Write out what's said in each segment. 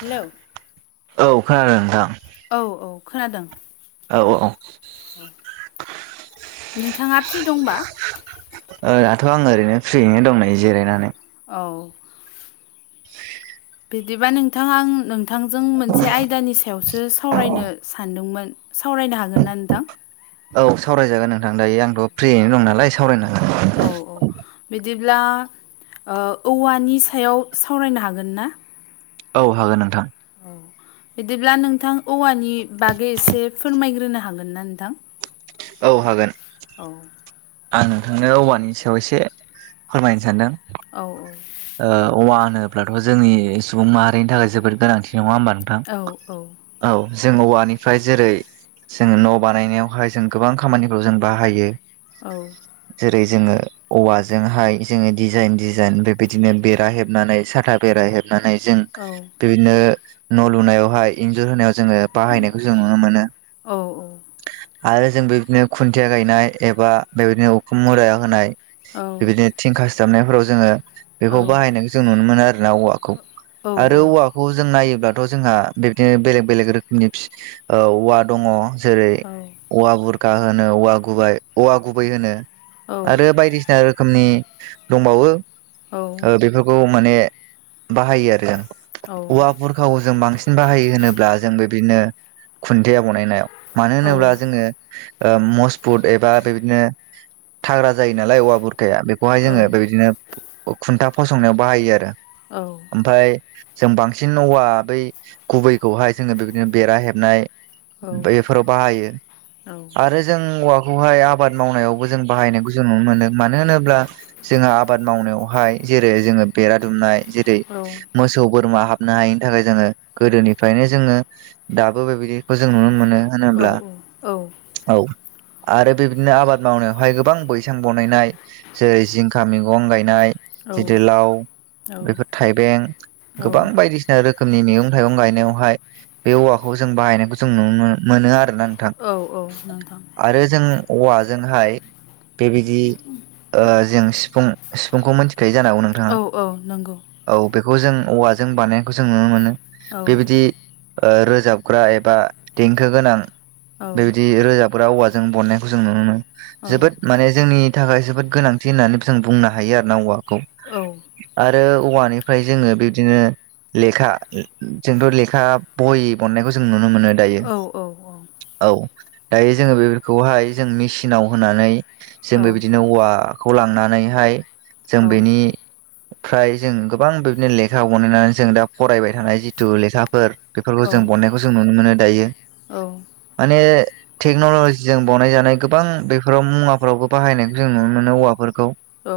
Hello औ खोनादों नोंथां औ औ खोनादों औ औ औ नोंथाङा फ्रि दंबा? ओ दाथ' आङो ओरैनो फ्रियैनो दङ नै जिरायनानै औ [inaudible] बिदिबा नोंथां आं नोंथांजों मोनसे आयदानि सायावसो सावरायनो सानदोंमोन सावरायनो हागोन ना नोंथां औ सावरायजागोन नोंथां दायो आंथ' फ्रियैनो दं नालाय सावरायनो हागोन। औ औ बिदिब्ला ओ औवानि सायाव सावरायनो हागोन ना? औ हागोन नोंथां औ बिदिब्ला नोंथां औवानि बागै एसे फोरमायग्रोनो हागोन ना नोंथां? औ हागोन औ आं नोंथांनो औवानि सायाव एसे फोरमायनो सानदों। औ औ ओ औवा होनोब्लाथ' जोंनि सुबुं माहारिनि थाखाय जोबोद गोनांथि नङा होमबा नोंथां? औ औ जों औवानिफ्राय जेरै जोङो न' बानायनायावहाय जों गोबां खामानिफ्राव जों बाहायो। औ जेरै जोङो औवाजोंहाय जोङो दिडिजाइन डिजाइन बे दिनो बेरा हेबनानै साथा बेरा हेबनानै जों औ बिदिनो न' लुनायावहाय इन्जुर होनायाव जोङो बाहायनायखौ जों नुनो मोनो। औ आरो जों बेबायदिनो खुन्थिया गायनाय एबा बेबायदिनो उखुम मुरा होनाय औ बेबायदिनो थिंखा सिथाबनायफोराव जोङो औ बेखौ बाहायनायखौ जों नुनो मोनो आरो ना औवाखौ आरो औवा खौ जों नायोब्लाथ' जोंहा बिबदिनो बेलेग बेलेग रोखोमनि औवा दङ। जेरै औवा बुरखाा होनो औवा गुब औवा गुबै होनो आरो बायदिसिना रोखोमनि दंबावो औ ओ बेफोरखौ माने बाहायो आरो जों औ औवाबुर खा जों बांसिन बाहायो होनोब्ला जों बे बिदिनो खुन्थिया बनायनाय याव। मानो औ होनोब्ला जोङो ओ मजबुत एबा बेबायदिनो थाग्रा जायो नालाय औवा बुरखाया बे बेखौहाय जोङो बेबायदिनो खुन्था फसंनायाव बाहायो आरो औ ओमफाय जों बांसिन औवा बै गुबैखौहाय जोङो बेदिनो बेरा हेबनाय औ बै फोराव बाहायो। औ आरो जों औवाखौहाय आबाद मावनायावबो जों बाहायनायखौ जों नुनो मोनदों मानो होनोब्ला जोंहा आबाद मावनायावहाय जेरै जोङो बेरा दुमनाय जेरै औ मोसौ बोरमा हाबनो हायिनि थाखाय जोङो गोदोनिफ्रायनो जोङो दाबो बेबायदि खौ जों नुनो मोनो औ होनोब्ला औ आरो बेबदिनो आबाद मावनायावहाय गोबां बैसां बनायनाय जेरै जिंखा मैगं गायनाय गिदिर लाव बेफोर थाइबें औ गोबां बायदिसिना रोखोमनि मैगं थाइगं गायनायावहाय बे औवाखौ जों बाहायनायखौ जों नुनो मोनो आरोना नोंथां औ औ नोंथां। आरो जों औवाजोंहाय बेबायदि ओ जों सिफुं सिफुंखौ मिथिखायो जानांगौ नों औ औ नंगौ। औ बेखौ जों औवाजों बानायनायखौ जों नुनो मोनो औ बेबायदि ओ रोजाबग्रा एबा देंखो गोनां औ बेबायदि रोजाब ग्रा औवाजों बननायखौ जों नुनो मोनो औ जोबोद माने जोंनि थाखाय जोबोद गोनांथि होननानै जों बुंनो हायो आरो ना औवाखौ औ आरो औवानिफ्राय जोङो बिबदिनो लेखा जोंथ' लेखा बयि बननायखौ जों नुनो मोनो। दायो औ औ औ दायो जोङो बेफोरखौहाय जों मेचिनाव होनानै जोंबो बिदिनो औवाखौ लांनानैहाय जों औ बेनिफ्राय जों गोबां बिदिनो लेखा बनायनानै जों दा फरायबाय थानाय जिथु लेखाफोर बेफोरखौ जों बननायखौ जों नुनो मोनो दायो। औ माने टेक्न'ल'जिजों बावनाय जानाय गोबां बेफोराव मुवाफोरावबो बाहायनायखौ जों नुनो मोनो औवाफोरखौ औ।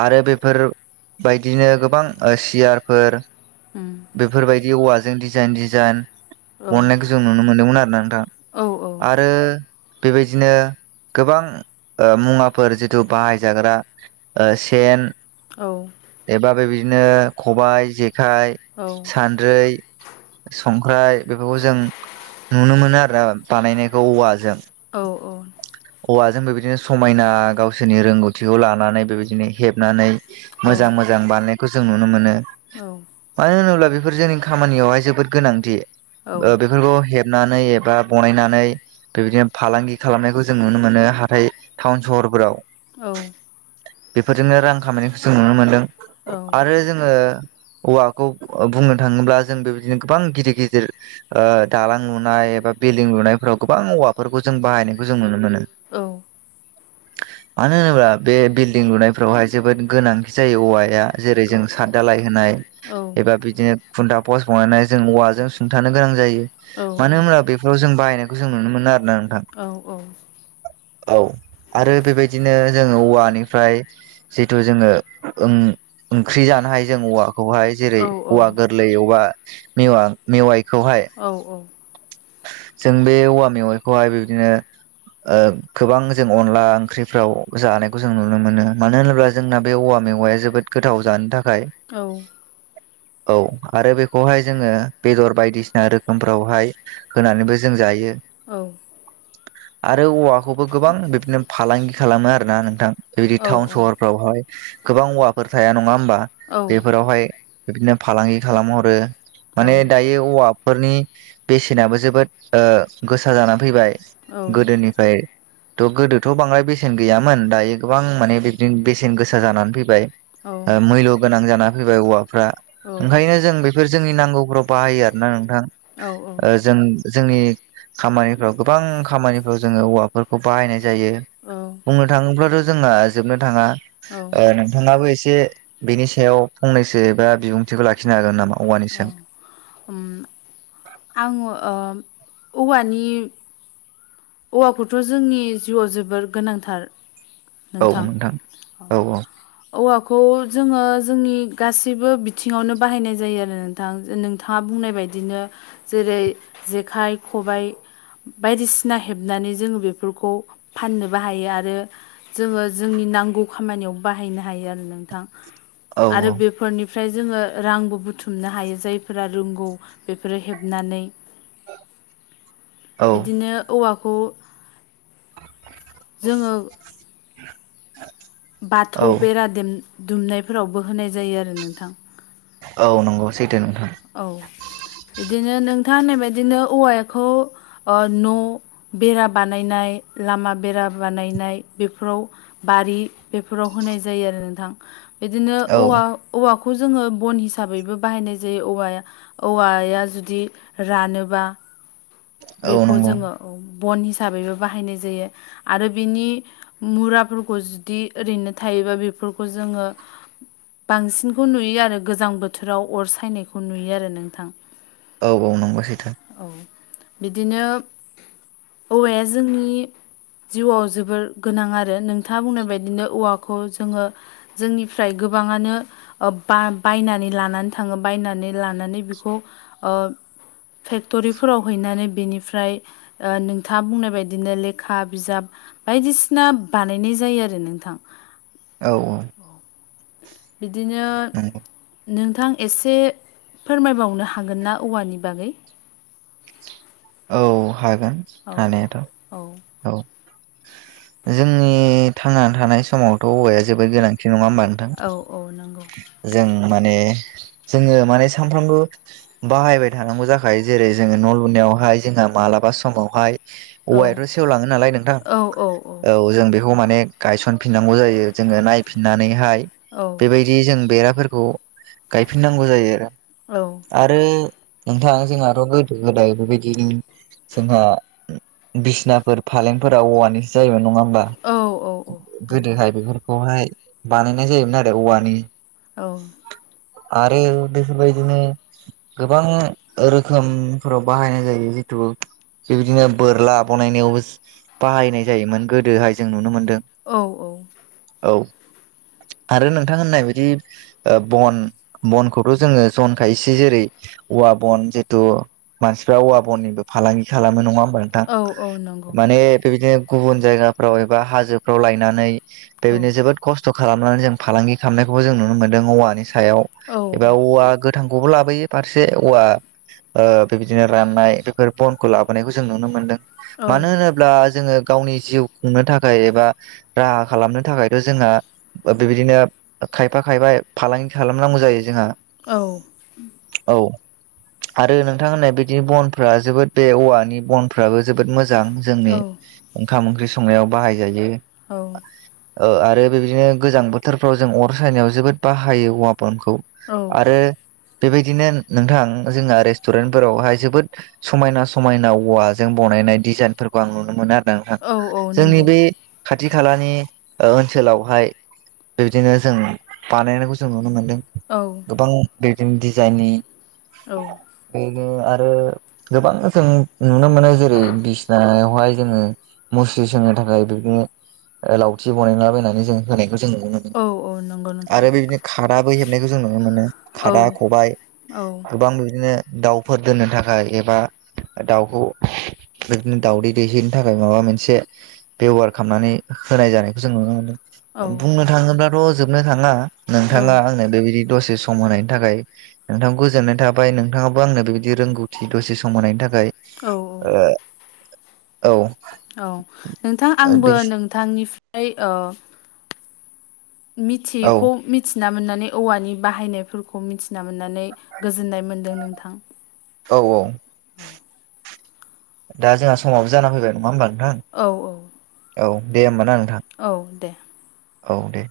आरो बेफोरबायदिनो गोबां सियारफोर हुम। बेफोरबायदि औवाजों डिजाइन डिजाइन औ बननायखौ जों नुनो मोन्दोंमोन आरो ना नोंथां। औ आरो बेबायदिनो गोबां ओ मुवाफोर जिथु बाहायजाग्रा ओ सेन औ एबा बेबायदिनो खबबाय जेखाइ औ सानद्रै संख्राय बेफोरखौ जों नुनो मोनो आरोना बानायनायखौ औवाजों औ-औ हौवाजों बेबायदिनो समायना गावसोरनि रोंगौथिखौ लानानै बेबायदिनो हेबनानै औ मोजां मोजां बानायनायखौ जों नुनो मोनो। मानो होनोब्ला बेफोर जोंनि खामानियावहाय जोबोद गोनांथि, ओ बे बेफोरखौ हेबनानै एबा बनायनानै बेबायदिनो फालांगि खालामनायखौ जों नुनो मोनो हाथाय टाउन सहरफोराव। औ। बेफोरजोंनो रां खामायनायखौ जों नुनो मोनदों आरो जोङो औवाखौ बुंनो थाङोब्ला जों बेबायदिनो गोबां गिदिर गिदिर ओ दालां लुनाय एबा बिल्डिं लुनायफोराव गोबां औवाफोरखौ जों बाहायनायखौ जों नुनो मोनो। औ। मानो होनोब्ला बे बिल्डिं लुनायफोरावहाय जोबोद गोनांथि जायो औवाया। जेरै जों साद दालाय होनाय एबा बिद दिनो खुन्था पस बनानै जों औवाजों सुंथानो गोनां जायो मानो होनब्ला बे फोराव' जों बायनायखौ जों नुनो मोनो आरो ना नोंथां। औ औ। औ आरो बेबायदिनो जों औवानिफ्राय जिथु जोङो ओं-ओंख्रि जानो हाय जों औवा खौहाय जेरै औवा गोरलै अबाव मेवा-मेवाइखौहाय। औ जों बे औवा मेवाइखौहाय बेदिनो ओ गोबां जों अनला ओंख्रिफ्राव जानायखौ जों नुनो मोनो मानो होनोब्ला जोंना बे औवा मेगवाया जोबोद गोथाव जानो थाखाय। औ। औ आरो बेखौहाय जोङो बेदर बायदिसिना रोखोमफ्रावहाय होनानैबो जों जायो। औ। आरो औवाखौबो गोबां बिबदिनो फालांगि खालामो आरोना नोंथां। बेबायदि टाउन सहरफ्रावहाय गोबां औवाफोर थाया नङा होमबा, बेफोरावहाय बिदिनो फालांगि खालामहरो माने दायो औवाफोरनि बेसेनाबो जोबोद ओ गोसा जानानै फैबाय। गोदोनिफ्राय थ' गोदोथ' बांद्राय बेसेन गैयामोन दायो गोबां माने बिदिनो बेसेन गोसा जानानै फैबाय। ओ मैल्य गोनां जाना फैबाय औवाफ्रा औ ओंखायनो जों बे बेफोर जोंनि नांगौफोराव बाहायो आर ना नोंथां। औ औ। ओ जों जोंनि खामानिफ्राव गोबां खामानिफ्राव जोङो औवाफोरखौ बाहायनाय जायो। औ। बुंनो थाङोब्लाथ' जोंहा जोबनो थाङा औ नोंथाङाबो एसे बेनि सायाव फंनैसो एबा बिबुंथिखौ लाखिनो हागोन नामा? औवानि औ सायाव उम आङो ओ औवानि औवाखौथ' जोंनि जिउआव जोबोर गोनांथार। नोंथां औ। औवाखौ जोङो जोंनि गासैबो बिथिङावनो बाहायनाय जायो आरो नोंथां नोंथाङा बुंनाय बायदिनो जेरै जेखाइ खबाय बायदिसिना हेबनानै जोङो बेफोरखौ फाननोबो हायो आरो जोङो जोंनि नांगौ खामानियाव बाहायनो हायो आरो नोंथां औ आरो बे- फोरनिफ्राय जोङो रांबो बुथुमनो हायो जायफोरा रोंगौ बेफोरो हेबनानै। [inaudible] औ बिदिनो औवाखौ जोङो [inaudible] बाथौ औ बेरा दुमनायफोरावबो होनाय जायो आरो नोंथां औ नंगौ सैथो नोंथां औ बिदिनो नोंथाङा होननाय बायदिनो औवाखौ न' बेरा बानायनाय लामा बेरा बानायनाय बेफोराव बारि बेफोराव होनाय जायो आरो नोंथां बिदिनो औ औवा औवाखौ जोङो बन हिसाबैबो बाहायनाय जायो जे औवाया औवाया जुदि रानोबा औ बेखौ नंगौ जोङो बन हिसाबैबो बाहायनाय जायो आरो बिनि मुराफोरखौ जुदि ओरैनो थायोबा बेफोरखौ जोङो बांसिनखौ नुयो आरो गोजां बोथोराव अर सायनायखौ नुयो आरो नोंथां औ औ नंगौ सैथो औ बिदिनो औवाया जोंनि जिउआव जोबोर गोनां आरो नोंथाङा बुंनाय बायदिनो औवाखौ जोङो जोंनिफ्राय गोबाङानो बा बायनानै लानानै थाङो बायनानै लानानै बेखौ फेक्ट'रिफोराव हैनानै बेनिफ्राय नोंथाङा बुंनाय बायदिनो लेखा बिजाब बायदिसिना बानायनाय जायो आरो नोंथां औ औ बिदिनो नंगौ नोंथां एसे फोरमायबावनो हागोन ना औवानि बागै औ हागोन औ हानायाथ' औ औ जोंनि थांना थानाय समावथ' औवाया जोबोद गोनांथि नङा होमबा नों औ औ नंगौ जों माने जोङो माने सानफ्रामबो बाहायबाय थानांगौ जाखायो जेरै जोङो न' लुनायावहाय जोंहा मालाबा समावहाय औ औवायाथ' सेवलाङो नालाय नोंथां औ औ औ जों बेखौ माने गायसनफिननांगौ जायो जोङो नायफिननानैहाय औ बेबायदि बिदि जों बेराफोरखौ गायफिननांगौ जायो आरो औ आरो नोंथाङा जोंहाथ' गोदो गोदाय बेबायदि उम जोंहा बिसनाफोर फालेंफोरा औवानिसो जायोमोन नङा होमबा औ औ औ नंगौ गोदोहाय बेफोरखौहाय बानायनाय जायोमोन आरो औवानि औ आरो बेफोरबायदिनो गोबां रोखोमफोराव बाहायनाय जायो जिहेथु बेबायदिनो बोरला बानायनायावबो बाहायनाय जायोमोन गोदोहाय जों नुनो मोन्दों। औ औ। औ आरो नोंथां होननाय बायदि। ओ बन बनखौथ' जोङो जन खायसे जेरै। औवा बन जेतु मानसिफ्रा औवा बननिबो फालांगि खालामो नङा होमबा नोंथां औ औ नंगौ माने बेबायदिनो। गुबुन जायगाफ्राव एबा हाजोफ्राव लायनानै औ बेबायनो जोबोद। खस्थ' खालामनानै जों फालांगि खालामनायखौबो जों नुनो मोन्दों औवानि सायाव औ एबा औवा गो थांखौबो लाबोयो फारसे औवा ओ बेबायदिनो राननाय। बेफोर बनखौ लाबोनायखौ जों नुनो मोनदों औ मानो होनो ब्ला जोङो गावनि जिउ खुंनो थाखाय एबा राहा खालामनो थाखायथ' जोंङो। ओ बेबायदिनो खायफा खायफा फालांगि खालामनांगौ जायो जोंहा। औ। औ आरो नोंथां होननाय बिदिनो बन। फ्रा जोबोद बे औवानि बनफ्राबो जोबोद मोजां जोंनि। ओंखाम ओंख्रि संनायाव बाहायजायो। ओ आरो बेदिनो गोजां बोथोरफ्राव जों अर सायनायाव जोबोद बाहायो औवा बनखौ। औ आरो बेबायदिनो नोंथां जोंहा रेस्टुरेन्टफोरावहाय जोबोद। समायना समायना औवाजों बनायनाय डिजाइनफोरखौ आं नुनो मोनो आरो। नोंथां औ औ जोंनि नंगौ बे खाथि खालानि ओ ओनसोलावहाय। बिबादिनो जों बानायनायखौ जों नुनो मोन्दों। औ। गोबां बिदिनो डिजाइननि। औ। बेनो आरो गोबां जों। नुनो मोनो जेरै बिसिनायावहाय जोङो। मुस्रि सोंनो थाखाय बिबादिनो ओ लावथि बनायलाबायनानै जों होनायखौ जों नुनो मोनो। औ औ नंगौ नोंथां आरो बेबादिनो खादाबो हेबनायखौ जों नुनो मोनो औ खादा खबाइ। औ गोबां बिबादिनो दाउफोर दोननो थाखा एबा दाउखौ बिबदिनो दाउदै दैहैनो थाखाय माबा मोनसे बेब'हार खालामनानै होनाय जानायखौ जों नुनो मोनदों। बुंनो थाङोब्लाथ' जोबनो थाङा औ नोंथाङा आंनो बेबायदि। दसे सम होनायनि थाखाय नोंथांखौ गोजोननाय थाबाय नोंथाङाबो आंनो बेबायदि रोंगौ थि दसे सम होनायनि थाखाय। औ औ। औ। औ नोंथां आंबो बे नोंथांनिफ्राय ओ। औ मिथियैखौ। मिथिना मोननानै औवानि बाहायनायफोरखौ मिथिना मोननानै गोजोननाय मोन्दों नोंथां। औ औ दा जोंहा समाबो जाना फैबाय नङा होमबा नोंथां? औ औ औ दे होमबाना नोंथां औ दे औ दे।